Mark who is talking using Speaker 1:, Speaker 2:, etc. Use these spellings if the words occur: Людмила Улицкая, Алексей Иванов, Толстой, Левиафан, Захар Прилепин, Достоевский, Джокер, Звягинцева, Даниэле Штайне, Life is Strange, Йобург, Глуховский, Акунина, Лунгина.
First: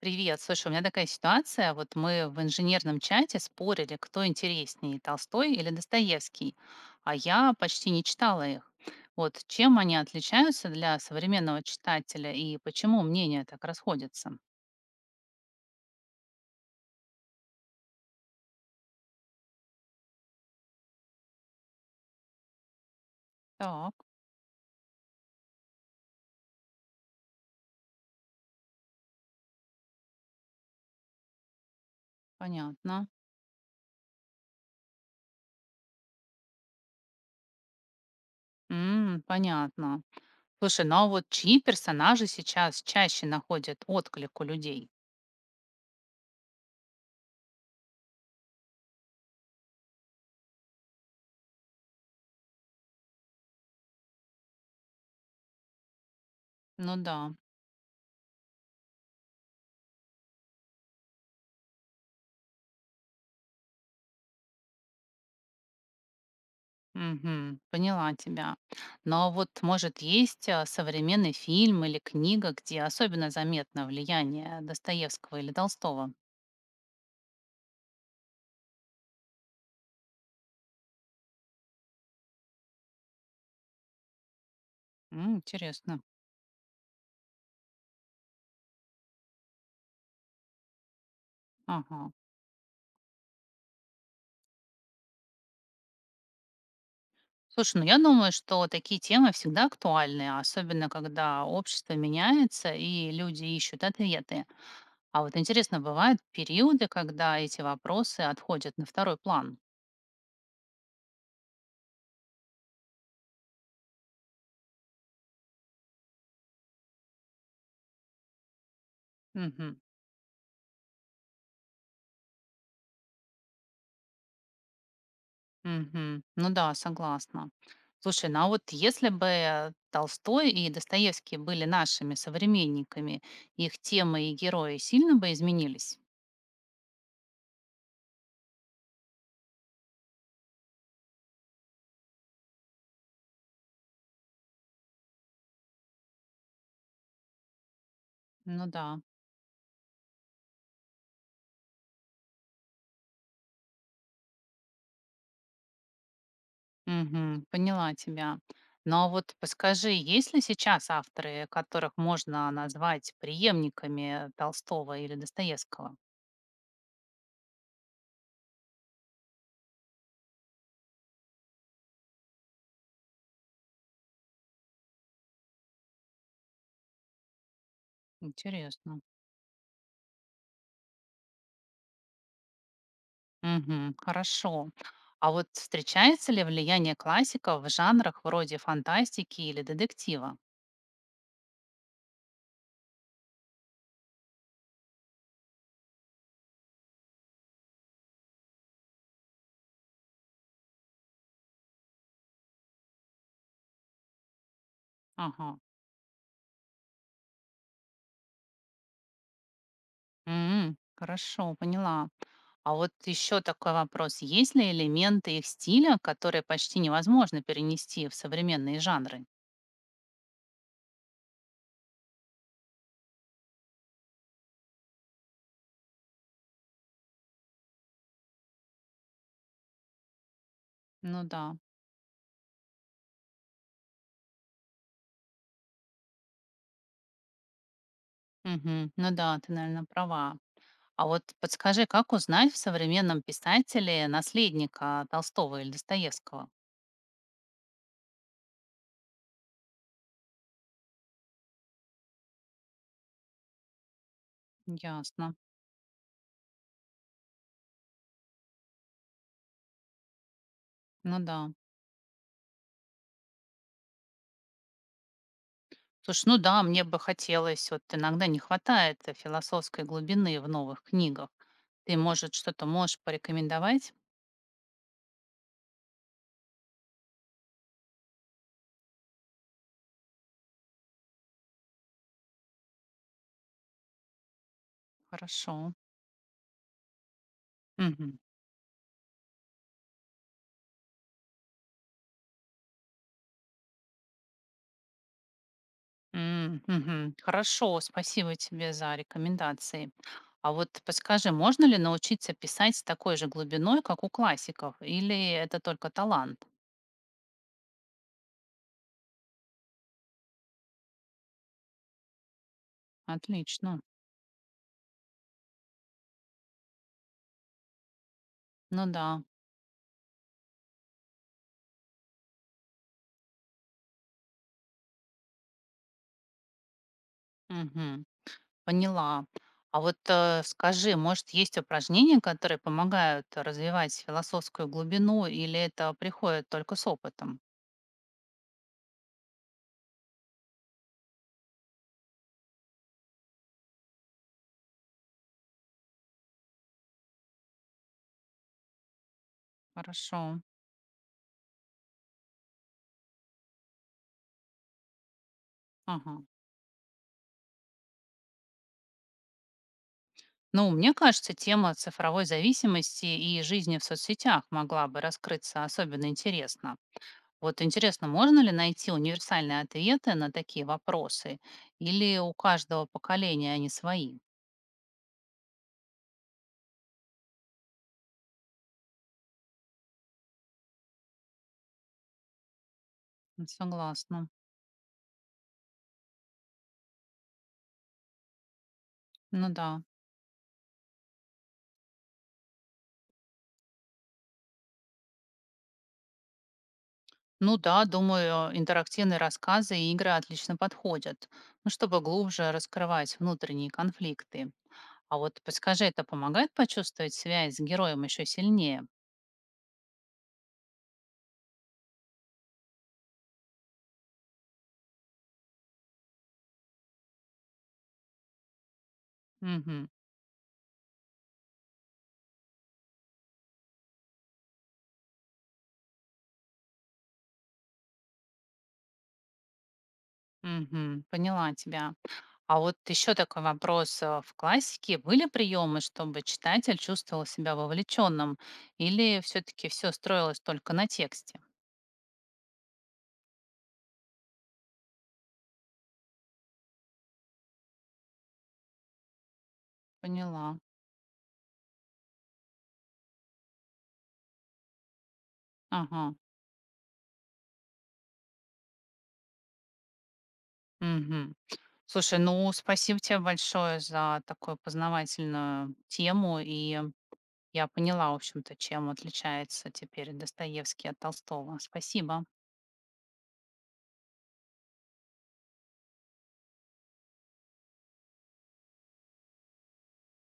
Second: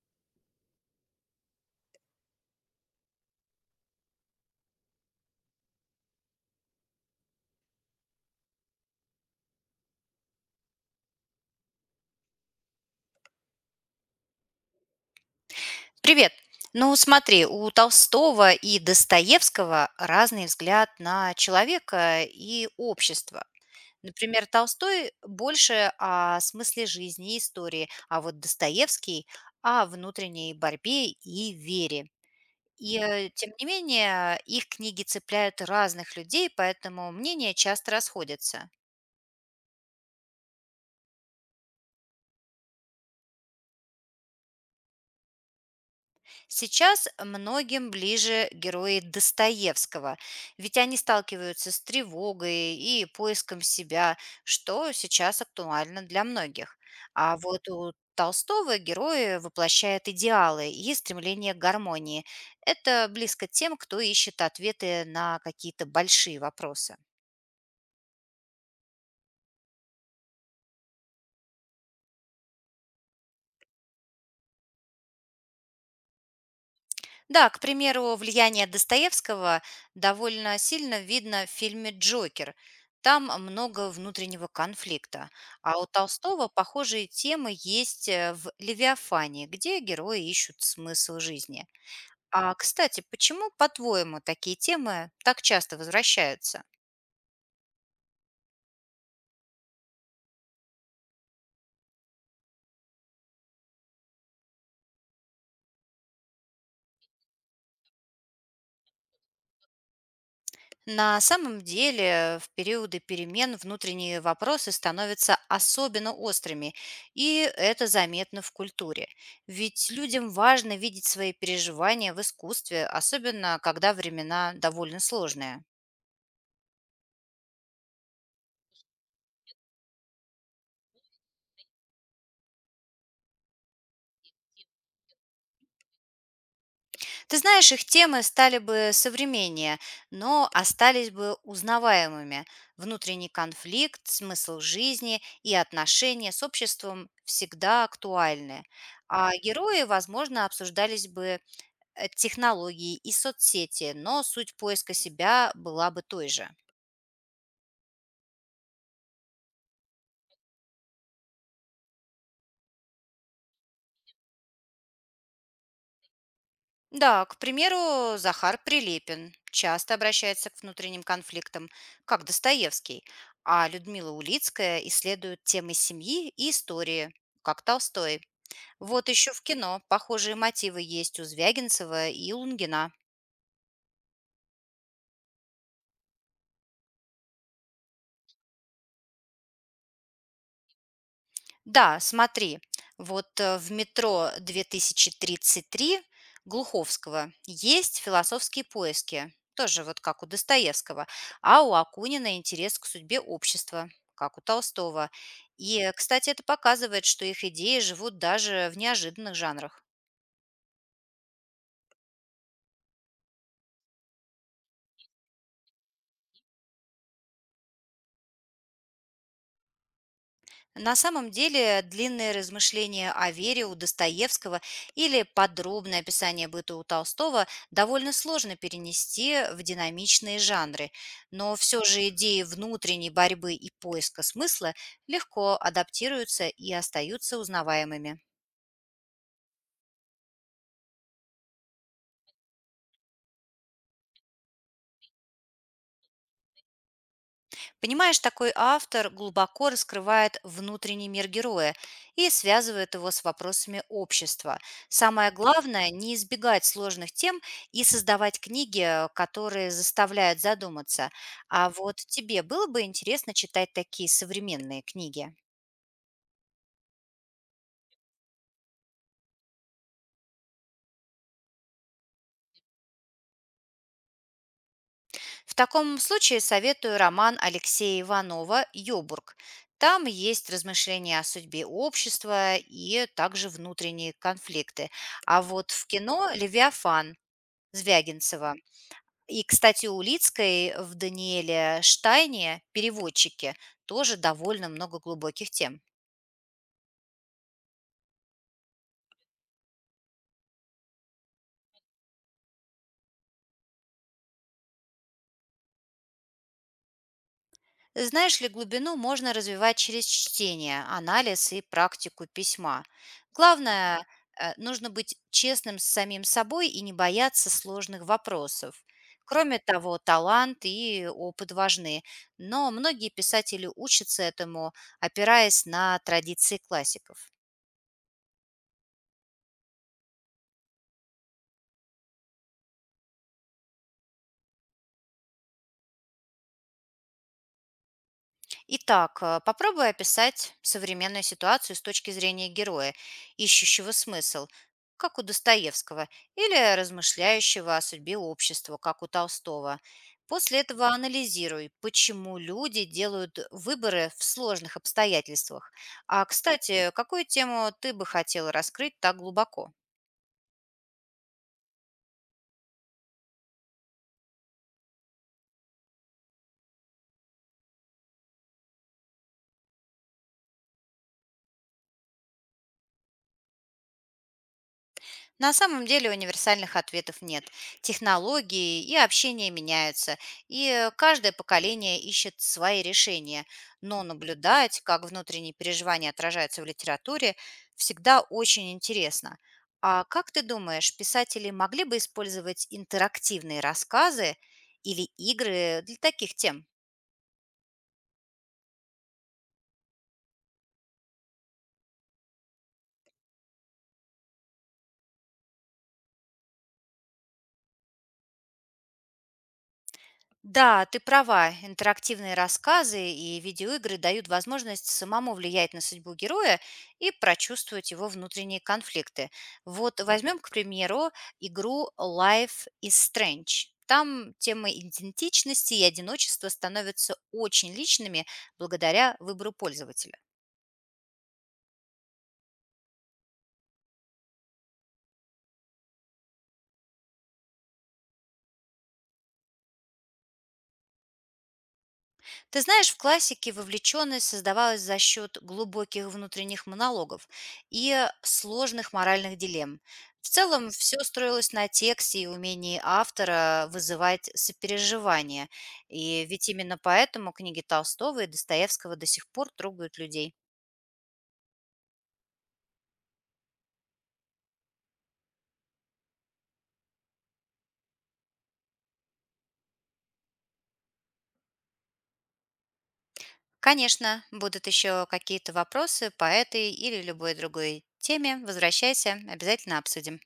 Speaker 1: Привет. Слушай, у меня такая ситуация. Вот мы в инженерном чате спорили, кто интереснее, Толстой или Достоевский, а я почти не читала их. Вот чем они отличаются для современного читателя и почему мнения так расходятся?
Speaker 2: Привет. Ну, смотри, у Толстого и Достоевского разный взгляд на человека и общество.
Speaker 1: Так,
Speaker 2: Например, Толстой больше о смысле жизни и истории, а вот Достоевский о внутренней борьбе и вере.
Speaker 1: понятно.
Speaker 2: Тем не менее, их книги цепляют разных людей, поэтому мнения часто расходятся.
Speaker 1: М, понятно. Слушай, ну а вот чьи персонажи сейчас чаще находят отклик у людей?
Speaker 2: Сейчас многим ближе герои Достоевского, ведь они сталкиваются с тревогой и поиском себя, что сейчас актуально для многих.
Speaker 1: Ну да.
Speaker 2: А вот у Толстого герои воплощают идеалы и стремление к гармонии. Это близко тем, кто ищет ответы на какие-то большие вопросы.
Speaker 1: Мгм. Поняла тебя. Но вот, может, есть современный фильм или книга, где особенно заметно влияние Достоевского или Толстого?
Speaker 2: Да, к примеру, влияние Достоевского довольно сильно видно в фильме «Джокер». Там много внутреннего конфликта.
Speaker 1: М,
Speaker 2: А у
Speaker 1: интересно.
Speaker 2: Толстого похожие темы есть в «Левиафане», где герои ищут смысл жизни.
Speaker 1: Ага.
Speaker 2: А, кстати, почему, по-твоему, такие темы так часто возвращаются?
Speaker 1: Слушай, ну я думаю, что такие темы всегда актуальны, особенно когда общество меняется и люди ищут ответы. А вот интересно, бывают периоды, когда эти вопросы отходят на второй план.
Speaker 2: На самом деле, в периоды перемен внутренние вопросы становятся особенно острыми, и это заметно в культуре.
Speaker 1: Мгм.
Speaker 2: Ведь людям важно видеть свои переживания в искусстве, особенно когда времена довольно сложные.
Speaker 1: Мгм. Ну да, согласна. Слушай, ну а вот если бы Толстой и Достоевский были нашими современниками, их темы и герои сильно бы изменились?
Speaker 2: Ты знаешь, их темы стали бы современнее, но остались бы узнаваемыми. Внутренний конфликт, смысл жизни и отношения с обществом всегда актуальны.
Speaker 1: Ну да.
Speaker 2: А герои, возможно, обсуждались бы технологии и соцсети, но суть поиска себя была бы той же.
Speaker 1: Мгм. Поняла тебя. Но вот подскажи, есть ли сейчас авторы, которых можно назвать преемниками Толстого или Достоевского?
Speaker 2: Да, к примеру, Захар Прилепин часто обращается к внутренним конфликтам, как Достоевский, а Людмила Улицкая исследует темы семьи и истории, как Толстой.
Speaker 1: Интересно.
Speaker 2: Вот еще в кино похожие мотивы есть у Звягинцева и Лунгина.
Speaker 1: Мгм. Хорошо. А вот встречается ли влияние классиков в жанрах вроде фантастики или детектива?
Speaker 2: Да, смотри, вот в метро 2033 Глуховского есть философские поиски, тоже вот как у Достоевского, а у Акунина интерес к судьбе общества, как у Толстого.
Speaker 1: Ага.
Speaker 2: Кстати, это показывает, что их идеи живут даже в неожиданных жанрах.
Speaker 1: М, хорошо, поняла. А вот еще такой вопрос. Есть ли элементы их стиля, которые почти невозможно перенести в современные жанры?
Speaker 2: На самом деле, длинные размышления о вере у Достоевского или подробное описание быта у Толстого довольно сложно перенести в динамичные жанры,
Speaker 1: Ну
Speaker 2: но
Speaker 1: да.
Speaker 2: все же идеи внутренней борьбы и поиска смысла легко адаптируются и остаются узнаваемыми.
Speaker 1: Мгм. Ну да, ты, наверное, права. А вот подскажи, как узнать в современном писателе наследника Толстого или Достоевского?
Speaker 2: Понимаешь, такой автор глубоко раскрывает внутренний мир героя и связывает его с вопросами общества.
Speaker 1: Ясно.
Speaker 2: Самое главное – не избегать сложных тем и создавать книги, которые заставляют задуматься.
Speaker 1: Ну да.
Speaker 2: А вот тебе было бы интересно читать такие современные книги?
Speaker 1: Слушай, ну да, мне бы хотелось, вот иногда не хватает философской глубины в новых книгах. Ты, может, что-то можешь порекомендовать?
Speaker 2: В таком случае советую роман Алексея Иванова «Йобург». Там есть размышления о судьбе общества и также внутренние конфликты. А вот
Speaker 1: Хорошо.
Speaker 2: в кино «Левиафан»
Speaker 1: Мгм.
Speaker 2: Звягинцева. И, кстати, у Улицкой в «Даниэле Штайне» переводчики тоже довольно много глубоких тем.
Speaker 1: М, мгм. Хорошо, спасибо тебе за рекомендации. А вот подскажи, можно ли научиться писать с такой же глубиной, как у классиков, или это только талант?
Speaker 2: Знаешь ли, глубину можно развивать через чтение, анализ и практику письма.
Speaker 1: Отлично.
Speaker 2: Главное, нужно быть честным с самим собой и не бояться сложных вопросов.
Speaker 1: Ну да.
Speaker 2: Кроме того, талант и опыт важны, но многие писатели учатся этому, опираясь на традиции классиков.
Speaker 1: Мгм. Поняла. А вот скажи, может, есть упражнения, которые помогают развивать философскую глубину, или это приходит только с опытом?
Speaker 2: Итак, попробуй описать современную ситуацию с точки зрения героя, ищущего смысл, как у Достоевского, или размышляющего о судьбе общества, как у Толстого.
Speaker 1: Хорошо.
Speaker 2: После этого анализируй, почему люди делают выборы в сложных обстоятельствах.
Speaker 1: Ага.
Speaker 2: А, кстати, какую тему ты бы хотела раскрыть так глубоко?
Speaker 1: Ну, мне кажется, тема цифровой зависимости и жизни в соцсетях могла бы раскрыться особенно интересно. Вот интересно, можно ли найти универсальные ответы на такие вопросы? Или у каждого поколения они свои?
Speaker 2: На самом деле универсальных ответов нет. Технологии и общение меняются, и каждое поколение ищет свои решения.
Speaker 1: Ну,
Speaker 2: Но
Speaker 1: согласна.
Speaker 2: наблюдать, как внутренние переживания отражаются в литературе, всегда очень интересно.
Speaker 1: Ну да.
Speaker 2: А как ты думаешь, писатели могли бы использовать интерактивные рассказы или игры для таких тем?
Speaker 1: Ну да, думаю, интерактивные рассказы и игры отлично подходят, ну, чтобы глубже раскрывать внутренние конфликты. А вот подскажи, это помогает почувствовать связь с героем еще сильнее?
Speaker 2: Да, ты права. Интерактивные рассказы и видеоигры дают возможность самому влиять на судьбу героя и прочувствовать его внутренние конфликты.
Speaker 1: Угу,
Speaker 2: Вот возьмем, к примеру, игру Life is Strange. Там темы идентичности и одиночества становятся очень личными благодаря выбору пользователя.
Speaker 1: угу, поняла тебя. А вот еще такой вопрос. В классике были приемы, чтобы читатель чувствовал себя вовлеченным? Или все-таки все строилось только на тексте?
Speaker 2: Ты знаешь, в классике вовлеченность создавалась за счет глубоких внутренних монологов и сложных моральных дилемм. В
Speaker 1: Поняла.
Speaker 2: целом все строилось на тексте и умении автора вызывать сопереживание.
Speaker 1: Ага.
Speaker 2: И ведь именно поэтому книги Толстого и Достоевского до сих пор трогают людей.
Speaker 1: Мгм. Слушай, ну спасибо тебе большое за такую познавательную тему. И я поняла, в общем-то, чем отличается теперь Достоевский от Толстого. Спасибо.
Speaker 2: Конечно, будут еще какие-то вопросы по этой или любой другой теме. Возвращайся, обязательно обсудим.